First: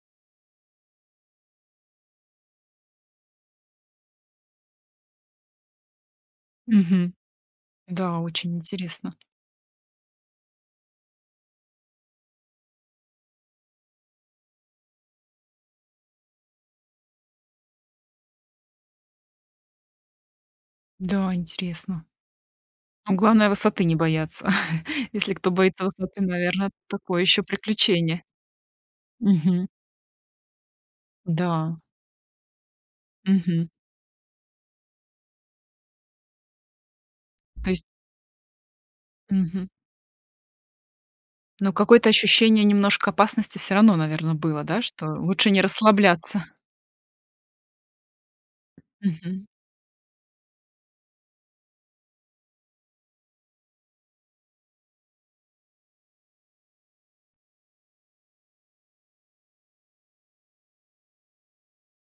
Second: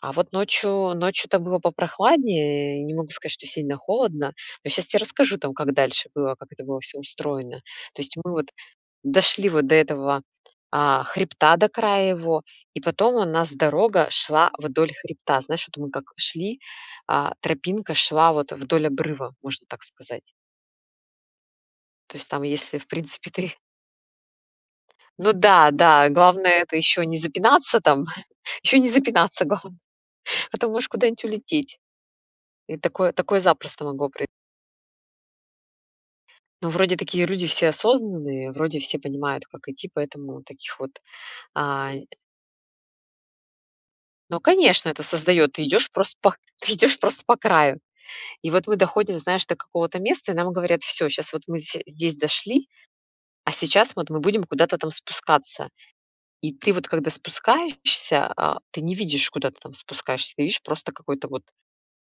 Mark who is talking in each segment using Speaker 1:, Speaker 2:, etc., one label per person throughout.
Speaker 1: А вот ночью, ночью-то было попрохладнее, не могу сказать, что сильно холодно, но щас те расскажу там, как дальше было, как это было всё
Speaker 2: Мгм.
Speaker 1: устроено. То есть
Speaker 2: Да,
Speaker 1: мы вот
Speaker 2: очень интересно.
Speaker 1: дошли вот до этого, а, хребта, до края его, и потом у нас дорога шла вдоль хребта. Знаешь, вот мы как шли, а тропинка шла вот, э, вдоль обрыва, можно так сказать.
Speaker 2: Да, интересно.
Speaker 1: То есть там, если, в
Speaker 2: Ну,
Speaker 1: принципе,
Speaker 2: главное
Speaker 1: ты
Speaker 2: высоты не бояться.
Speaker 1: Ну
Speaker 2: Если кто
Speaker 1: да,
Speaker 2: боится
Speaker 1: да,
Speaker 2: высоты,
Speaker 1: главное-
Speaker 2: наверно,
Speaker 1: это ещё не
Speaker 2: такое ещё
Speaker 1: запинаться там,
Speaker 2: приключение.
Speaker 1: ещё не запинаться
Speaker 2: Мгм.
Speaker 1: главное, а то можешь куда-нибудь
Speaker 2: Да.
Speaker 1: улететь. И такое такое
Speaker 2: Мгм.
Speaker 1: запросто могло прои Ну, вроде такие люди все
Speaker 2: То есть
Speaker 1: осознанные, вроде все понимают, как
Speaker 2: Мгм.
Speaker 1: идти, поэтому таких вот,
Speaker 2: Но
Speaker 1: а, нь
Speaker 2: какое-то ощущение немножко опасности всё равно, наверное,
Speaker 1: Ну,
Speaker 2: было, да,
Speaker 1: конечно, это
Speaker 2: что лучше
Speaker 1: создаёт ты
Speaker 2: не
Speaker 1: идёшь просто пох
Speaker 2: расслабляться?
Speaker 1: ф идешь просто по краю. И вот мы доходим, знаешь,
Speaker 2: Мгм.
Speaker 1: до какого-то места, и нам говорят: "Всё, щас вот мы все здесь дошли, а сейчас вот мы будем куда-то там спускаться". И ты вот когда спускаешься, а ты не видишь, куда ты там спускаешься, ты видишь, просто какой-то вот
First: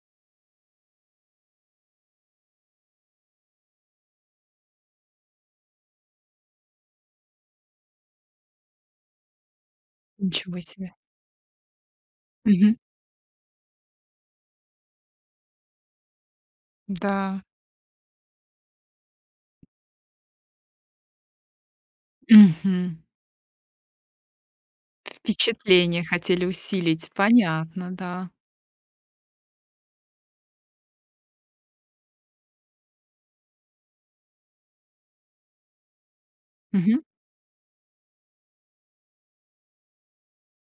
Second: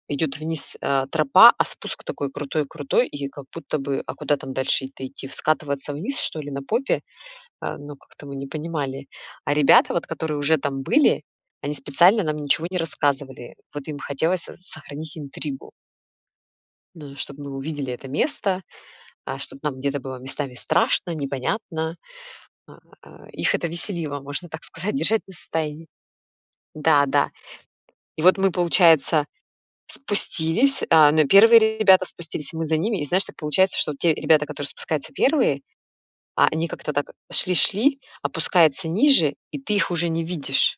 Speaker 1: идёт вниз, э, тропа, а спуск такой крутой крутой, и как будто бы, а куда там дальше-то идти? В скатываться вниз что ли на попе? А, ну, как-то мы не понимали. А ребята, вот которые уже
Speaker 2: Ничего
Speaker 1: там
Speaker 2: себе.
Speaker 1: были, они специально нам ничего
Speaker 2: Мгм.
Speaker 1: не рассказывали. Вот им хотелось со сохранить интригу. Ну,
Speaker 2: М-да.
Speaker 1: чтобы мы увидели это место, а, чтоб нам где-то было местами страшно, непонятно. А
Speaker 2: Мгм.
Speaker 1: а а, их это веселило, можно так сказать, держать нас тайи
Speaker 2: Впечатления хотели
Speaker 1: Да,
Speaker 2: усилить.
Speaker 1: да.
Speaker 2: Понятно,
Speaker 1: И
Speaker 2: да.
Speaker 1: вот мы, получается, спустились, а, но первые ребята спустились, и мы за ними. И знаешь, так получается, что те ребята, которые спускаются первые, а, они как-то
Speaker 2: Мгм.
Speaker 1: так шли шли, опускаются ниже, и ты их уже не видишь.